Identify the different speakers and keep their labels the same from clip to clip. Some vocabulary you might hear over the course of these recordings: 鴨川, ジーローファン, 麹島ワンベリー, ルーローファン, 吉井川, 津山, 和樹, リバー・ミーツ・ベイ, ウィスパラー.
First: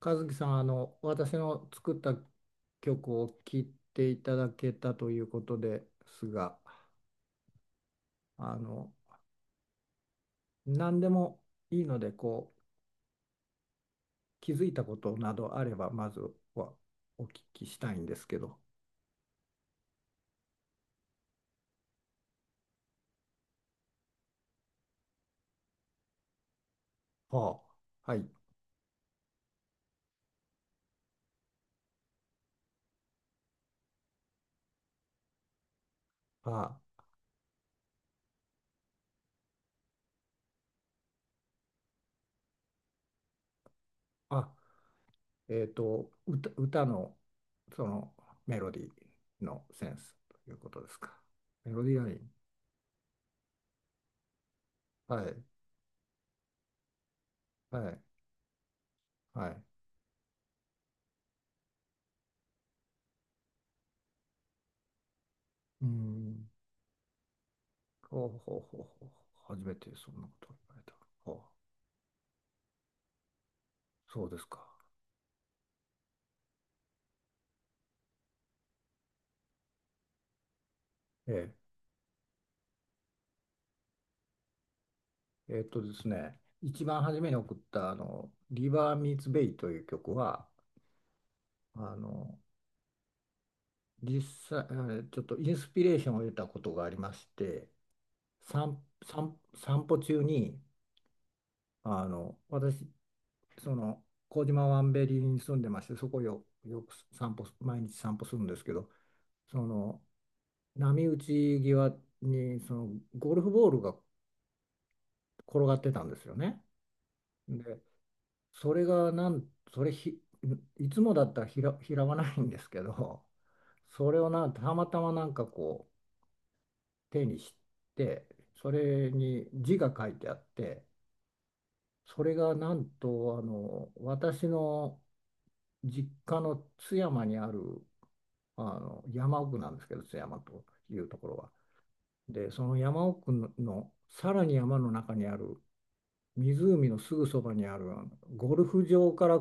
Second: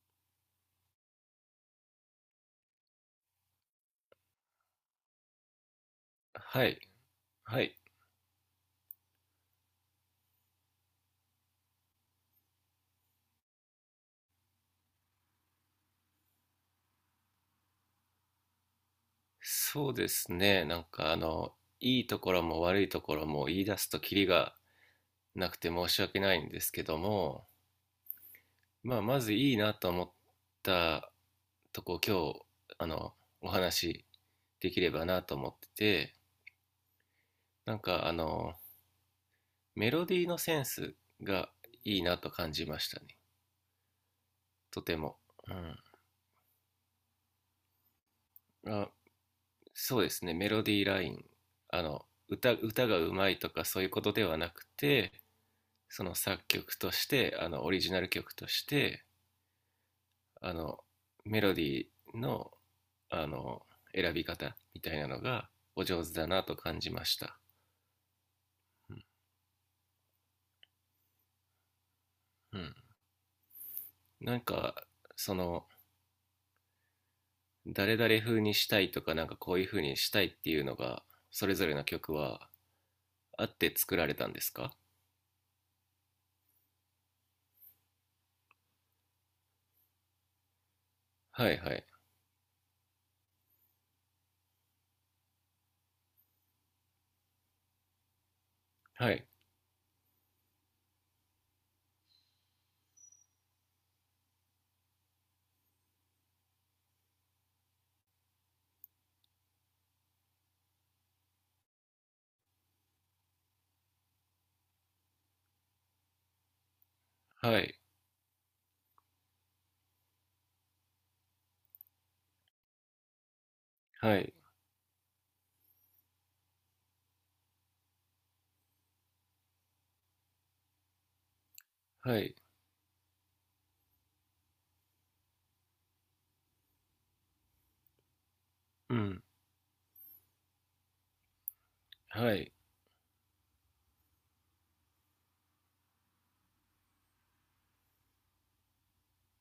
Speaker 1: 和樹さん、私の作った曲を聴いていただけたということですが、
Speaker 2: はい、はい。
Speaker 1: あの、何でもいいので、気づいたことなどあれば、まずはお聞きしたいんですけど。
Speaker 2: そうですね。いいところも悪いところも言い出すとキリがなくて申し訳ないんですけども、
Speaker 1: はあ、はい。
Speaker 2: まあ、まずいいなと思ったとこ、今日、あの、お話できればなと思ってて、
Speaker 1: は
Speaker 2: なんかあの、メロディーのセンスがいいなと感じましたね。
Speaker 1: あ、あ、
Speaker 2: とても。
Speaker 1: 歌の、その、メ
Speaker 2: う
Speaker 1: ロデ
Speaker 2: ん。
Speaker 1: ィ
Speaker 2: あ、
Speaker 1: ーのセン
Speaker 2: そうで
Speaker 1: ス
Speaker 2: すね。メ
Speaker 1: という
Speaker 2: ロ
Speaker 1: こ
Speaker 2: デ
Speaker 1: と
Speaker 2: ィー
Speaker 1: です
Speaker 2: ラ
Speaker 1: か。
Speaker 2: イン。
Speaker 1: メロディアライン。
Speaker 2: 歌がうまいとかそういうことではなくて、
Speaker 1: はい、
Speaker 2: その作曲としてオ
Speaker 1: は
Speaker 2: リジ
Speaker 1: い、
Speaker 2: ナル曲として
Speaker 1: はい。
Speaker 2: あのメロディーのあの選び方みたいなのがお
Speaker 1: うー
Speaker 2: 上手だな
Speaker 1: ん、
Speaker 2: と感じました。
Speaker 1: ほうほうほう
Speaker 2: う
Speaker 1: ほ
Speaker 2: ん、
Speaker 1: う。初めてそんなことを言われた。ほう、
Speaker 2: うん。
Speaker 1: そうで
Speaker 2: なん
Speaker 1: すか。
Speaker 2: かその誰々風にしたいとかなんかこういう風にしたいっていうのがそ
Speaker 1: え
Speaker 2: れぞれの曲はあって作られたんですか？
Speaker 1: え、ですね、一番初めに送ったあの「リバー・ミーツ・ベイ」という曲は、
Speaker 2: はい、は
Speaker 1: あ
Speaker 2: い、
Speaker 1: の実際、ちょっとインスピレーションを得たことがありまして、
Speaker 2: はい、
Speaker 1: 散歩中に私、その麹島ワンベリーに住んでまして、そこをよく散歩、毎日散歩するんですけど、その波打ち際にゴルフボールが転がってたんですよね。
Speaker 2: は
Speaker 1: で、
Speaker 2: い、
Speaker 1: それがなん、それひ、いつもだったら拾わないんですけど、そ
Speaker 2: は
Speaker 1: れを
Speaker 2: い、
Speaker 1: たまたまなんかこう手にして、それに字が書いてあって、
Speaker 2: は
Speaker 1: それ
Speaker 2: い、
Speaker 1: がなんと私の実家の津山にある、
Speaker 2: うん、
Speaker 1: 山奥なんですけど、津山というところは。
Speaker 2: はい、
Speaker 1: で、その山奥のさらに山の中にある湖のすぐそばにある、ゴルフ場から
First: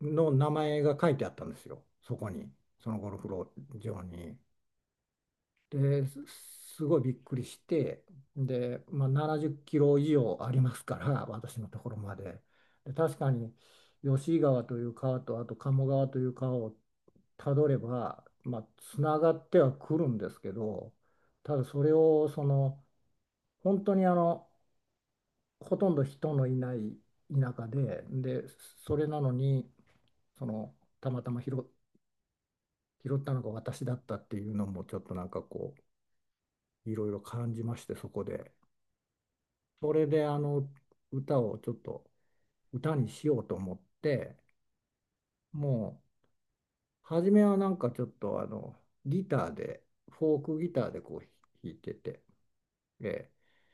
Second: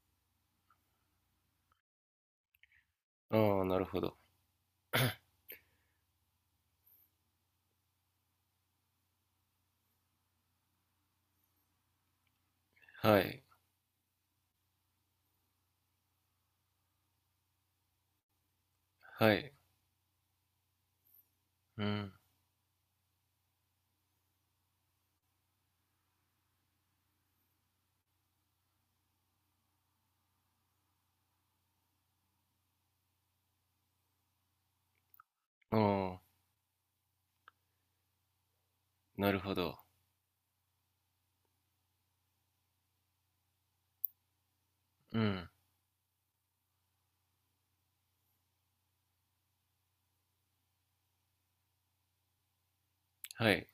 Speaker 1: の名前が書いてあったんですよ、そこに、そのゴルフ
Speaker 2: ああ、なるほ
Speaker 1: 場
Speaker 2: ど、
Speaker 1: に。で、すごいびっくりして、で、まあ、70キロ以上ありますから、私のところまで。で、確
Speaker 2: は
Speaker 1: か
Speaker 2: い、
Speaker 1: に吉井川という川と、あと鴨川という川をたどれば、まあ、つなが
Speaker 2: は
Speaker 1: っ
Speaker 2: い、
Speaker 1: てはくるんですけど、ただそ
Speaker 2: う
Speaker 1: れ
Speaker 2: ん、
Speaker 1: を本当に、ほとんど人のいない田舎で、で、それなのに、その、たまたま拾ったのが私だったっていうのも、ちょっとなんかこ
Speaker 2: ああ、
Speaker 1: う、いろいろ感じまして、そこで。
Speaker 2: なるほど、
Speaker 1: それで、歌をちょっと、歌にしようと思って、
Speaker 2: うん、
Speaker 1: もう、初めはなんかちょっと、ギターで、フォークギターでこう、弾いてて、え
Speaker 2: はい。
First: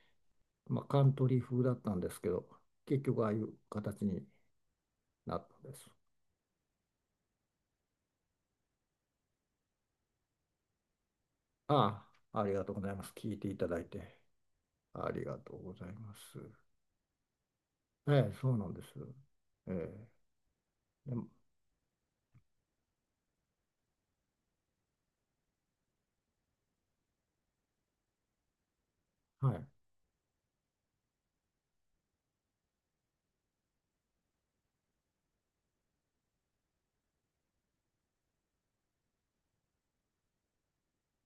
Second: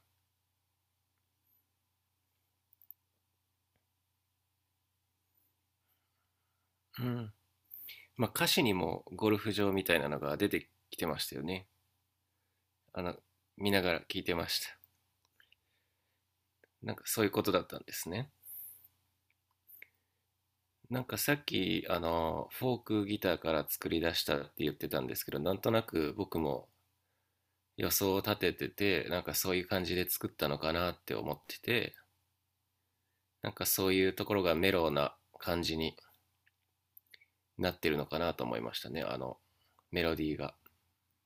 Speaker 1: まあ、カントリー風だったんですけど、結局、ああいう形になったんです。
Speaker 2: うん。まあ、歌詞にもゴルフ場みたいなのが出てきてましたよね。
Speaker 1: ああ、ありがとうござい
Speaker 2: あ
Speaker 1: ます。
Speaker 2: の、
Speaker 1: 聞いていた
Speaker 2: 見
Speaker 1: だ
Speaker 2: な
Speaker 1: い
Speaker 2: がら
Speaker 1: て。
Speaker 2: 聞いてました。
Speaker 1: ありがとうございます。
Speaker 2: なんかそういうことだったんです
Speaker 1: ええ、
Speaker 2: ね。
Speaker 1: そうなんです。ええ、
Speaker 2: なん
Speaker 1: で
Speaker 2: か
Speaker 1: も、
Speaker 2: さっき、フォークギターから作り出したって言ってたんですけど、なんとなく僕も予想を立ててて、なんか
Speaker 1: は
Speaker 2: そういう
Speaker 1: い。
Speaker 2: 感じで作ったのかなって思ってて、なんかそういうところがメロウな感じになってるのかなと思いましたね、メロディーが。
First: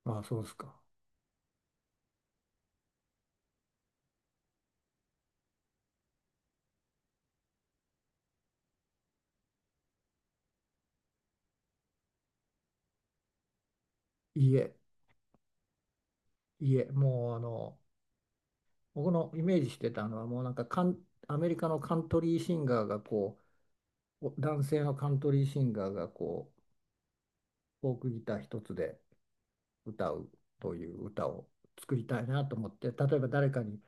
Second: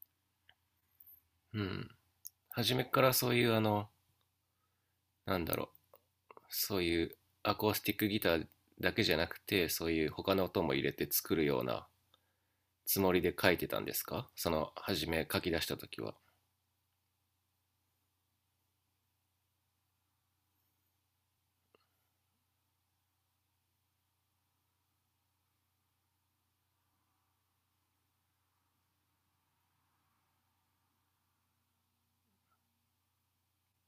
Speaker 1: ああ、そうですか。
Speaker 2: うん。初めからそういうなんだろう、そういうアコースティックギターだけじゃなくてそういう他の音も入れて作るようなつもりで書いてたんですか？そ
Speaker 1: い
Speaker 2: の
Speaker 1: え、
Speaker 2: 初め書き出した時は。
Speaker 1: いえ、もう僕のイメージしてたのは、もうなんかアメリカのカントリーシンガーがこう、男性のカントリーシンガーがこう、フォークギター一つで歌うという歌を作りたいなと思って、例えば誰かに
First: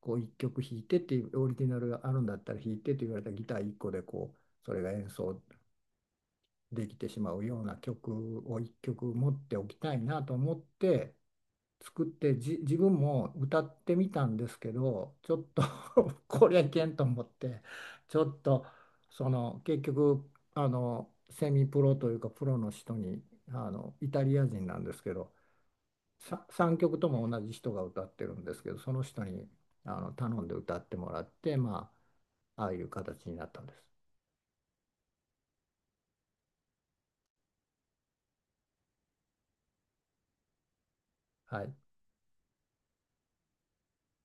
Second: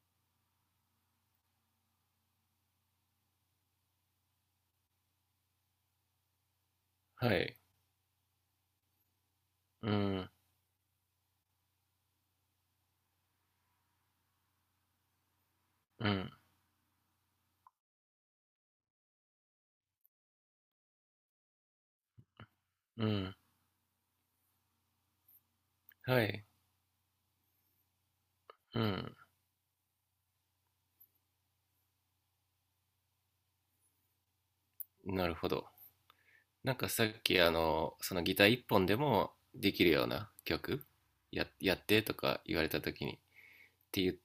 Speaker 1: こう一曲弾いてっていう、オリジナルがあるんだったら弾いてって言われたらギター一個でこう、それが演奏できてしま
Speaker 2: は
Speaker 1: う
Speaker 2: い、
Speaker 1: ような曲を一曲持っておき
Speaker 2: う
Speaker 1: たいな
Speaker 2: ん、
Speaker 1: と思って作って、自分も歌ってみたんですけどちょっと
Speaker 2: う ん、
Speaker 1: これいけんと思って、ちょっと結局、セミプロというかプロの人
Speaker 2: う
Speaker 1: に、
Speaker 2: ん、
Speaker 1: イタリア人なんですけど
Speaker 2: はい、
Speaker 1: さ、3曲とも同じ人が歌ってるんですけど、
Speaker 2: う
Speaker 1: その
Speaker 2: ん、
Speaker 1: 人に頼んで歌ってもらって、まあ、ああいう形になったんです。
Speaker 2: なるほど。なんかさっきそのギター一本でもできるような曲
Speaker 1: はい、
Speaker 2: やってとか言われた時にって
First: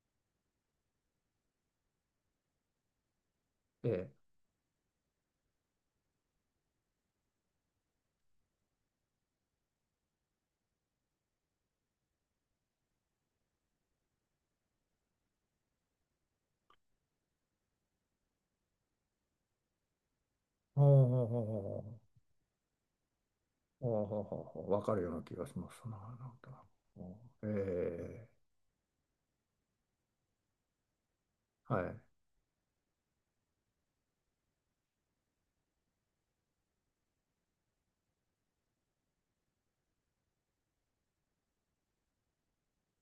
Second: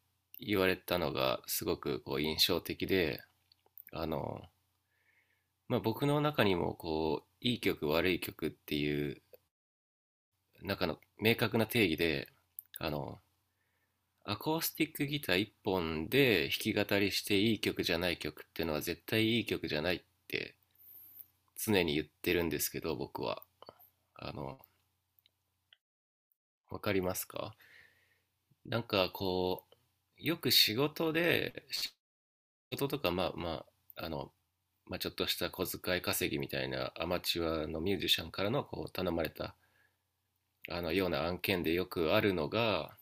Speaker 2: 言われたのがすごくこう印象的で、あ
Speaker 1: で、
Speaker 2: の、まあ、僕の中にもこういい曲悪い曲っていう中の明確な定義で、あの、アコースティックギター1本で弾き語りしていい曲じゃない曲っていうのは絶対いい曲じゃないって
Speaker 1: ほうほうほう
Speaker 2: 常に
Speaker 1: ほ、
Speaker 2: 言ってるんですけど、僕は。
Speaker 1: ああ、
Speaker 2: あの、
Speaker 1: わかるような気がしますな。なんか、
Speaker 2: わかりますか？
Speaker 1: ええ、
Speaker 2: なんかこう、よく
Speaker 1: はい、
Speaker 2: 仕事とか、まあまあ、まあ、ちょっとした小遣い稼ぎみたいなアマチュアのミュージシャンからのこう頼まれたあのような案件でよくあるのが、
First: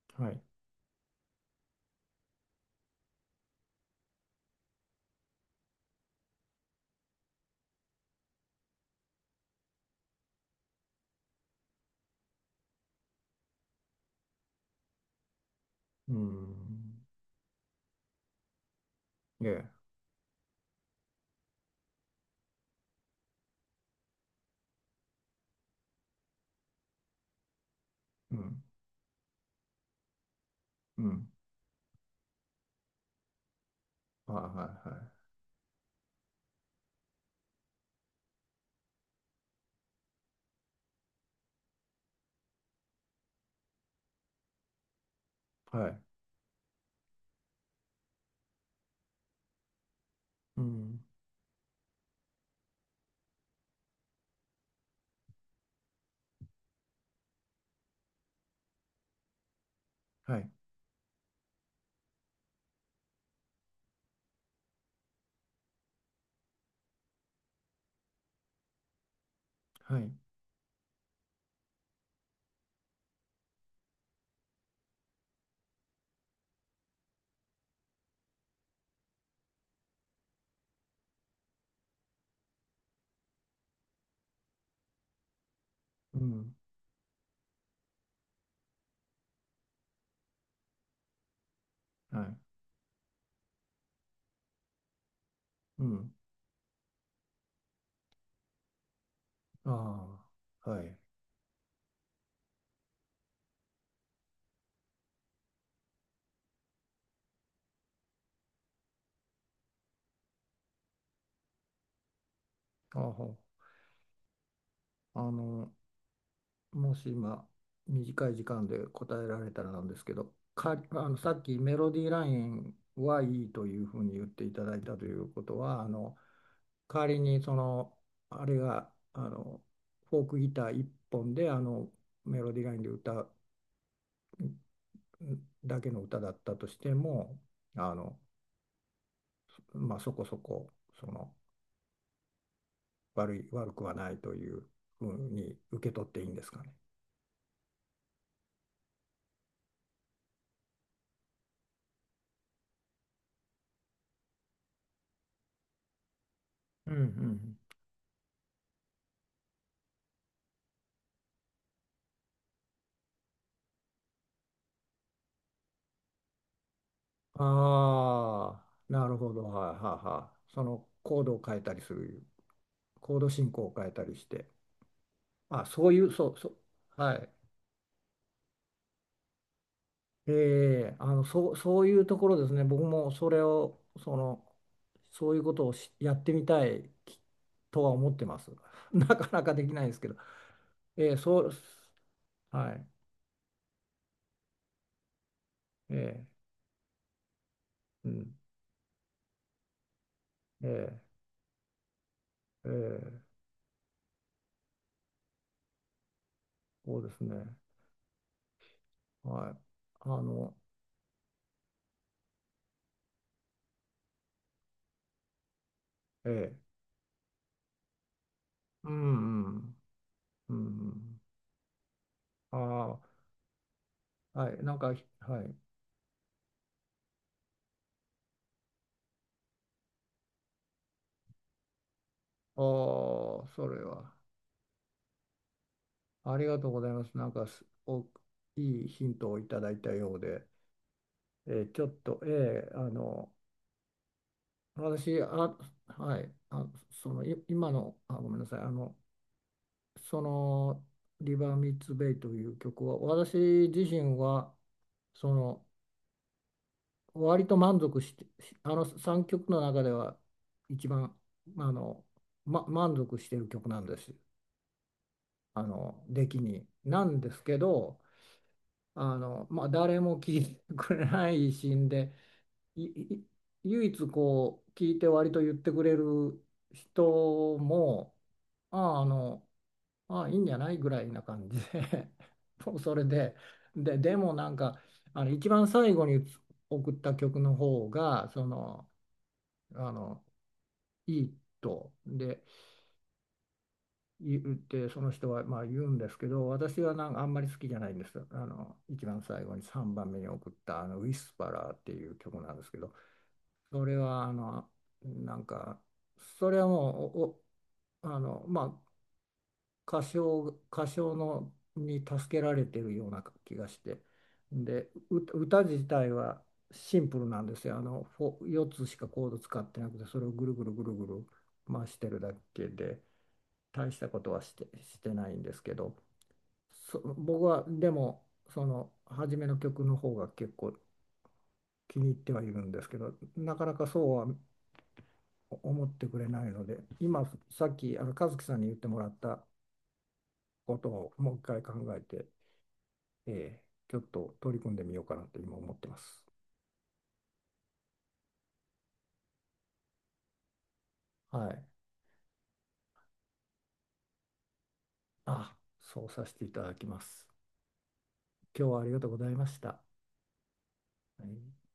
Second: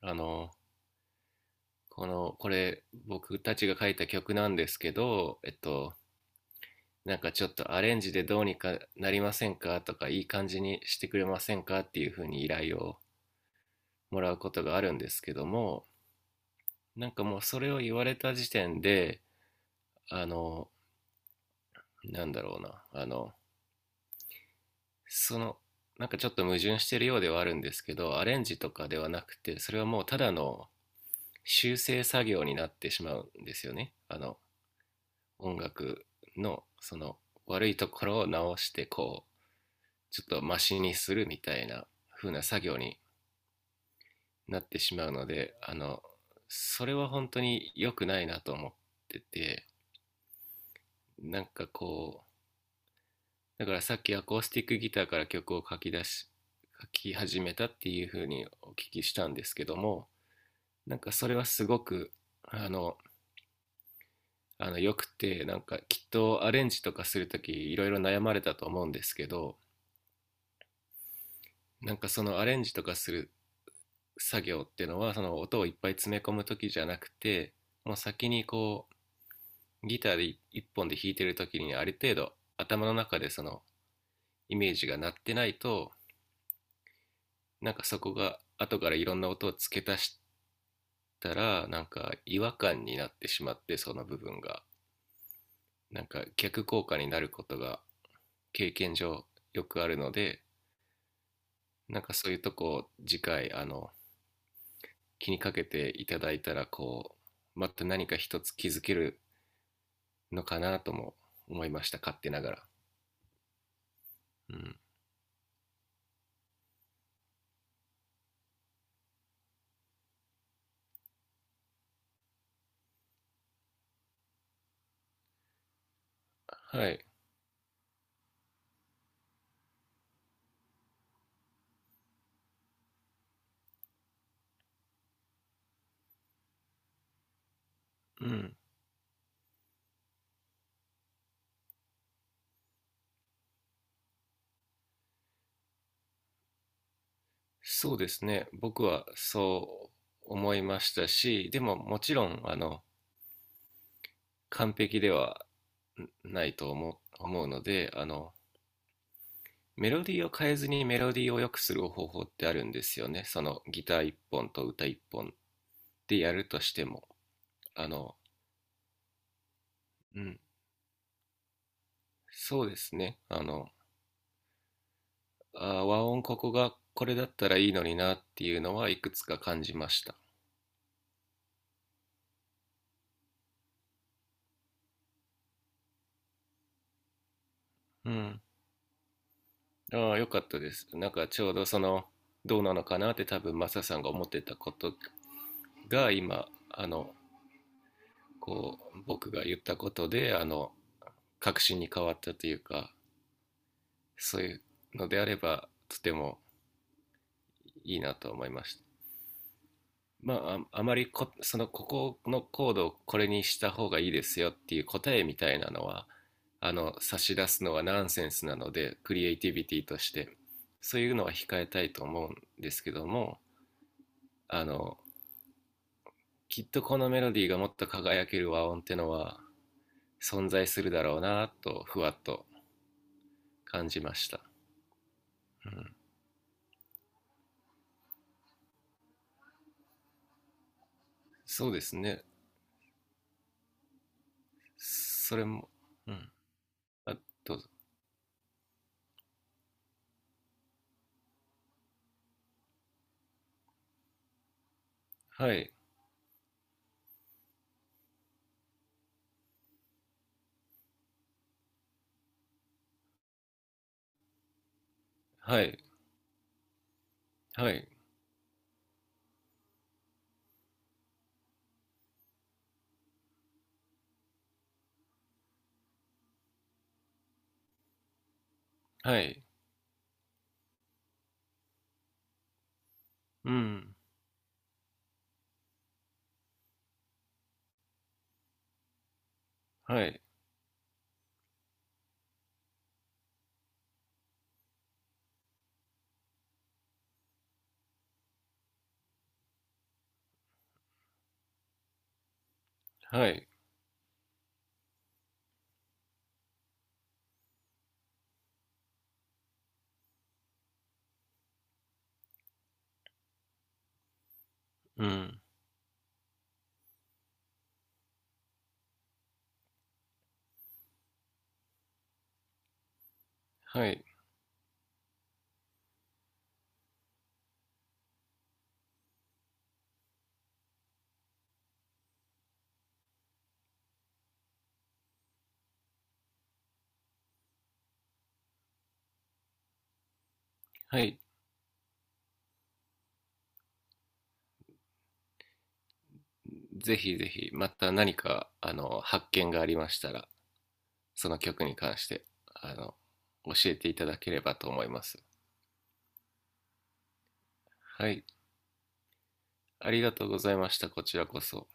Speaker 2: あ
Speaker 1: はい、
Speaker 2: のこれ僕たちが書いた曲なんですけど、なんかちょっとアレンジでどうにかなりませんかとか、いい感じにしてくれませんかっていうふうに依頼をもらうことがあるんですけども、
Speaker 1: うん、
Speaker 2: なんかもうそれを言われた時点で、
Speaker 1: ええ、
Speaker 2: あの、なんだろうな、その、なんかちょっと矛盾してるようではあるんですけど、ア
Speaker 1: う
Speaker 2: レンジ
Speaker 1: ん、
Speaker 2: とかではなくて、それはもうただの
Speaker 1: うん、
Speaker 2: 修正作業になってしまうんですよね。
Speaker 1: はいは
Speaker 2: 音楽のその悪いところを直してこうちょっとマシにするみたいな風な作業になってしまうので、
Speaker 1: いはい、はい、
Speaker 2: それは本当に良くないなと思ってて、
Speaker 1: うん、
Speaker 2: なんかこうだから、さっきアコースティックギターから曲を書き始めたっていう風にお聞きしたんですけども、
Speaker 1: はい、
Speaker 2: なんかそれはすごくあのよくて、なんかきっとアレンジとかするときいろいろ悩まれたと思うんですけど、
Speaker 1: はい、
Speaker 2: なんかそのアレンジとかする作業っていうのはその音をいっぱい詰め込む時じゃなくて、もう先にこうギターで一本で弾いてる時にある程度頭の中でそのイメージが鳴ってないと、
Speaker 1: うん、
Speaker 2: なんかそこが後からいろんな音を付け足したらなんか
Speaker 1: はい、
Speaker 2: 違和感になってしまって、その部分が
Speaker 1: う
Speaker 2: なん
Speaker 1: ん、
Speaker 2: か逆効果になることが経験上よくあるの
Speaker 1: あ
Speaker 2: で、
Speaker 1: あ、はい、
Speaker 2: なんかそういうとこを次回気にかけていただいたら、こうまた何か一つ気づけるのかなとも思いました、勝手ながら。
Speaker 1: ああ、
Speaker 2: うん、
Speaker 1: あの、もし今、短い時間で答えられたらなんですけど、さっきメロディーラインはいいというふうに言っていただいたということは、
Speaker 2: は
Speaker 1: 代
Speaker 2: い、
Speaker 1: わりにそのあれが、フォークギター1本で、メロディーラインで歌うだけの歌だったとしても、あの、
Speaker 2: うん、
Speaker 1: まあ、そこそこ、その悪くはないというふうに受け取っていいんですかね。
Speaker 2: そうですね、僕はそう思いましたし、でももちろん完璧ではないと
Speaker 1: う
Speaker 2: 思
Speaker 1: ん、う
Speaker 2: う思う
Speaker 1: ん、
Speaker 2: ので、メロディーを変えずにメロディーを良くする方法ってあるんですよね、そのギター1本と歌1本でやるとしても。あの
Speaker 1: ああ、なるほど、はい、はい、
Speaker 2: う
Speaker 1: は
Speaker 2: ん、
Speaker 1: い、
Speaker 2: そうです
Speaker 1: コー
Speaker 2: ね。
Speaker 1: ド進行を変えたりして、あ、そうい
Speaker 2: 和
Speaker 1: う、
Speaker 2: 音、
Speaker 1: そ
Speaker 2: こ
Speaker 1: う、そ
Speaker 2: こ
Speaker 1: う、
Speaker 2: がこれ
Speaker 1: は
Speaker 2: だっ
Speaker 1: い。
Speaker 2: たらいいのになっていうのはいくつか感じました。
Speaker 1: ええ、そう、そういうところですね。僕もそれを、そういうことをやってみたいとは
Speaker 2: う
Speaker 1: 思ってま
Speaker 2: ん。
Speaker 1: す。なかなかできないですけ
Speaker 2: あ
Speaker 1: ど。
Speaker 2: あ、よかったです。
Speaker 1: え
Speaker 2: なん
Speaker 1: え、
Speaker 2: かち
Speaker 1: そ
Speaker 2: ょ
Speaker 1: う、
Speaker 2: うどその、どう
Speaker 1: は
Speaker 2: なの
Speaker 1: い。
Speaker 2: かなって多分マサさんが思ってたこと
Speaker 1: え
Speaker 2: が
Speaker 1: え、
Speaker 2: 今、
Speaker 1: うん。
Speaker 2: こう、僕が言ったことで、
Speaker 1: ええ、
Speaker 2: 確信に変わったという
Speaker 1: え
Speaker 2: か、
Speaker 1: え、
Speaker 2: そういうのであれば、とても
Speaker 1: そうですね。
Speaker 2: いいなと思いました。
Speaker 1: はい。あ
Speaker 2: ま
Speaker 1: の、
Speaker 2: あ、ああまりこ、その、ここのコードをこれにした方がいいですよっていう答えみたいなのは、
Speaker 1: ええ、
Speaker 2: 差し出すのはナンセンスなの
Speaker 1: う
Speaker 2: で、クリエイ
Speaker 1: ん、
Speaker 2: テ
Speaker 1: う
Speaker 2: ィビ
Speaker 1: ん、
Speaker 2: ティとして、
Speaker 1: う
Speaker 2: そういう
Speaker 1: ん。
Speaker 2: のは控えたいと思うんです
Speaker 1: あ
Speaker 2: けども、
Speaker 1: あ、はい。
Speaker 2: あ
Speaker 1: なんか、
Speaker 2: の、
Speaker 1: はい。
Speaker 2: きっとこのメロディーがもっと輝ける和音ってのは存在するだろうなと、ふわっと
Speaker 1: ああ、それ
Speaker 2: 感じ
Speaker 1: は。
Speaker 2: ました。うん。
Speaker 1: ありがとうございます。なんか、いいヒントをいただいたようで。え
Speaker 2: そ
Speaker 1: ー
Speaker 2: うで
Speaker 1: ちょっ
Speaker 2: す
Speaker 1: と、
Speaker 2: ね。
Speaker 1: 私、
Speaker 2: それ
Speaker 1: あ、
Speaker 2: も、う
Speaker 1: は
Speaker 2: ん。
Speaker 1: い、あ、
Speaker 2: あ、どうぞ。
Speaker 1: 今の、あ、ごめんなさい、その、リバー・ミーツ・ベイという曲は、私自身は、そ
Speaker 2: は
Speaker 1: の、
Speaker 2: い、
Speaker 1: 割と満足して、あの3曲の中では、一番、あの、満足している曲なんです。
Speaker 2: は
Speaker 1: あ
Speaker 2: い、
Speaker 1: の、出来に。なんですけ
Speaker 2: はい、
Speaker 1: ど、まあ、誰も聴いてくれないしんで、いい唯一こう聞いて割と言ってくれる人も、あああ
Speaker 2: はい、
Speaker 1: のああいいんじゃないぐらいな感じで もうそれで、
Speaker 2: うん、
Speaker 1: でもなんか、一番最後に送った曲の方がその、あ
Speaker 2: はい、
Speaker 1: のいいとで言って、その人はまあ言うんですけど、私はなんかあんまり好きじゃないんです。あの一番最後に3番目に送ったあの「ウィスパラー」っていう曲なんですけど。
Speaker 2: はい。
Speaker 1: それはなんか、それはもう、まあ、歌唱歌唱のに助けられてるような気がして、
Speaker 2: うん。
Speaker 1: 歌自体はシンプルなんですよ。4つしかコード使ってなくて、それをぐるぐるぐるぐる回してるだけで、
Speaker 2: は
Speaker 1: 大し
Speaker 2: い。
Speaker 1: たことはして、ないんですけど、僕はでも、その初めの曲の方が結構気に入ってはいるんですけど、なかなかそうは思ってくれないので、今、さっき和樹さんに言ってもらったこと
Speaker 2: は
Speaker 1: を
Speaker 2: い。
Speaker 1: もう一回考えて、えーちょっと取り組んでみようかなと今思ってます。
Speaker 2: ぜひぜひ、また何か、発見がありましたら、その
Speaker 1: は
Speaker 2: 曲
Speaker 1: い。
Speaker 2: に関して、あの、教えていただければと思います。
Speaker 1: あ、そうさせていただきます。
Speaker 2: はい。
Speaker 1: 今日はありがとうございました。
Speaker 2: ありがとうございました。こち
Speaker 1: は
Speaker 2: らこそ。
Speaker 1: い